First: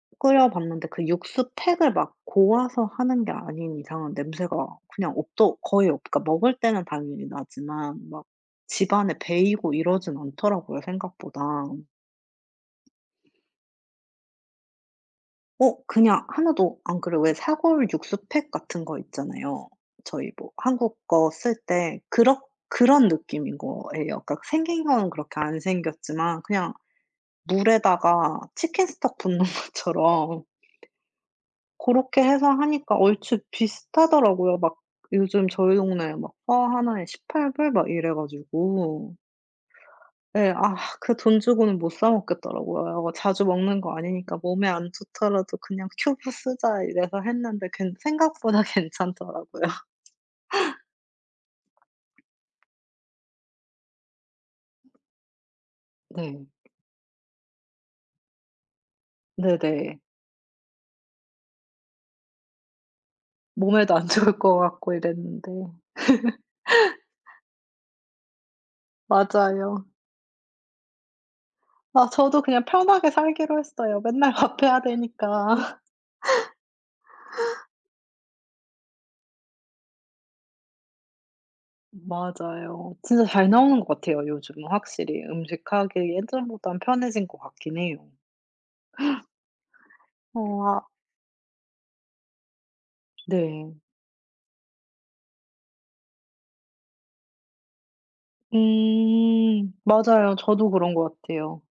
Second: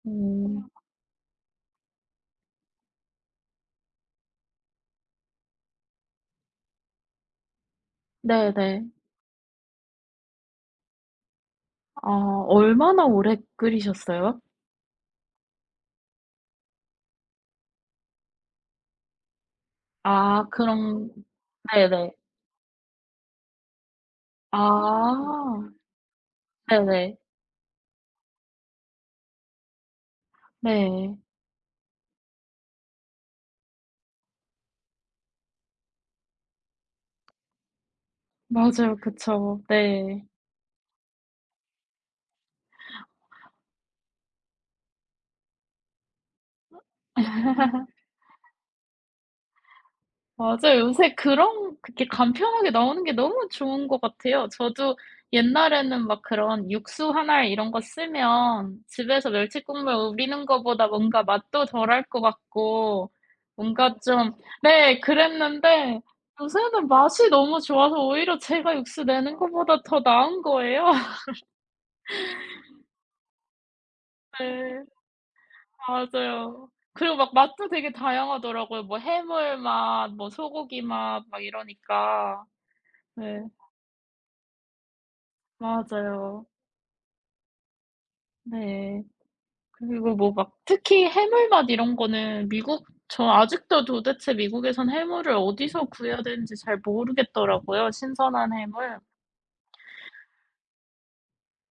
끓여 음. 봤는데 그 육수 팩을 막 고아서 하는 게 아닌 이상은 냄새가 그냥 없더 거의 없 그니까 먹을 때는 당연히 나지만 막 네네. 집안에 배고 이러진 않더라고요 생각보다. 아 얼마나 오래 끓이셨어요? 어 그냥 하나도 안 그래요. 왜 사골 육수 팩 같은 거 있잖아요. 저희 아 뭐 한국 그럼 거 쓸 때 네네. 그렇 그런 느낌인 거예요. 그니까 생긴 거는 그렇게 안 아. 생겼지만 그냥 네네. 물에다가 치킨스톡 붓는 것처럼 네. 고렇게 해서 하니까 얼추 비슷하더라고요. 막 요즘 저희 동네에 포 하나에 $18 막 이래 맞아요. 가지고 그쵸. 네. 예. 아 그 돈 주고는 못 사 먹겠더라고요. '뭐 자주 먹는 거 아니니까 몸에 안 좋더라도 그냥 큐브 쓰자.' 어 이래서 했는데 괜 생각보다 괜찮더라고요. 맞아요. 요새 그런 그렇게 간편하게 나오는 게 너무 좋은 것 같아요. 저도 옛날에는 막 네. 그런 육수 1 알 이런 거 쓰면 집에서 멸치 국물 네네. 우리는 거보다 뭔가 맛도 덜할 것 같고 뭔가 몸에도 안 좀 좋을 것 같고 네 이랬는데. 그랬는데 요새는 맛이 너무 좋아서 오히려 제가 육수 내는 것보다 맞아요. 더 나은 거예요. 아 저도 그냥 편하게 살기로 했어요. 맨날 밥 해야 네. 되니까. 맞아요. 그리고 막 맛도 되게 다양하더라고요. 뭐 해물맛 뭐 소고기맛 막 이러니까. 맞아요. 진짜 네. 잘 나오는 것 같아요. 요즘은 확실히 음식 하기 맞아요. 예전보단 편해진 것 같긴 해요. 네. 그리고 뭐 어 막 아 특히 해물맛 이런 거는 미국 저 네. 아직도 도대체 미국에선 해물을 어디서 구해야 되는지 잘 모르겠더라고요, 신선한 해물. 음. 맞아요. 저도 그런 것 같아요.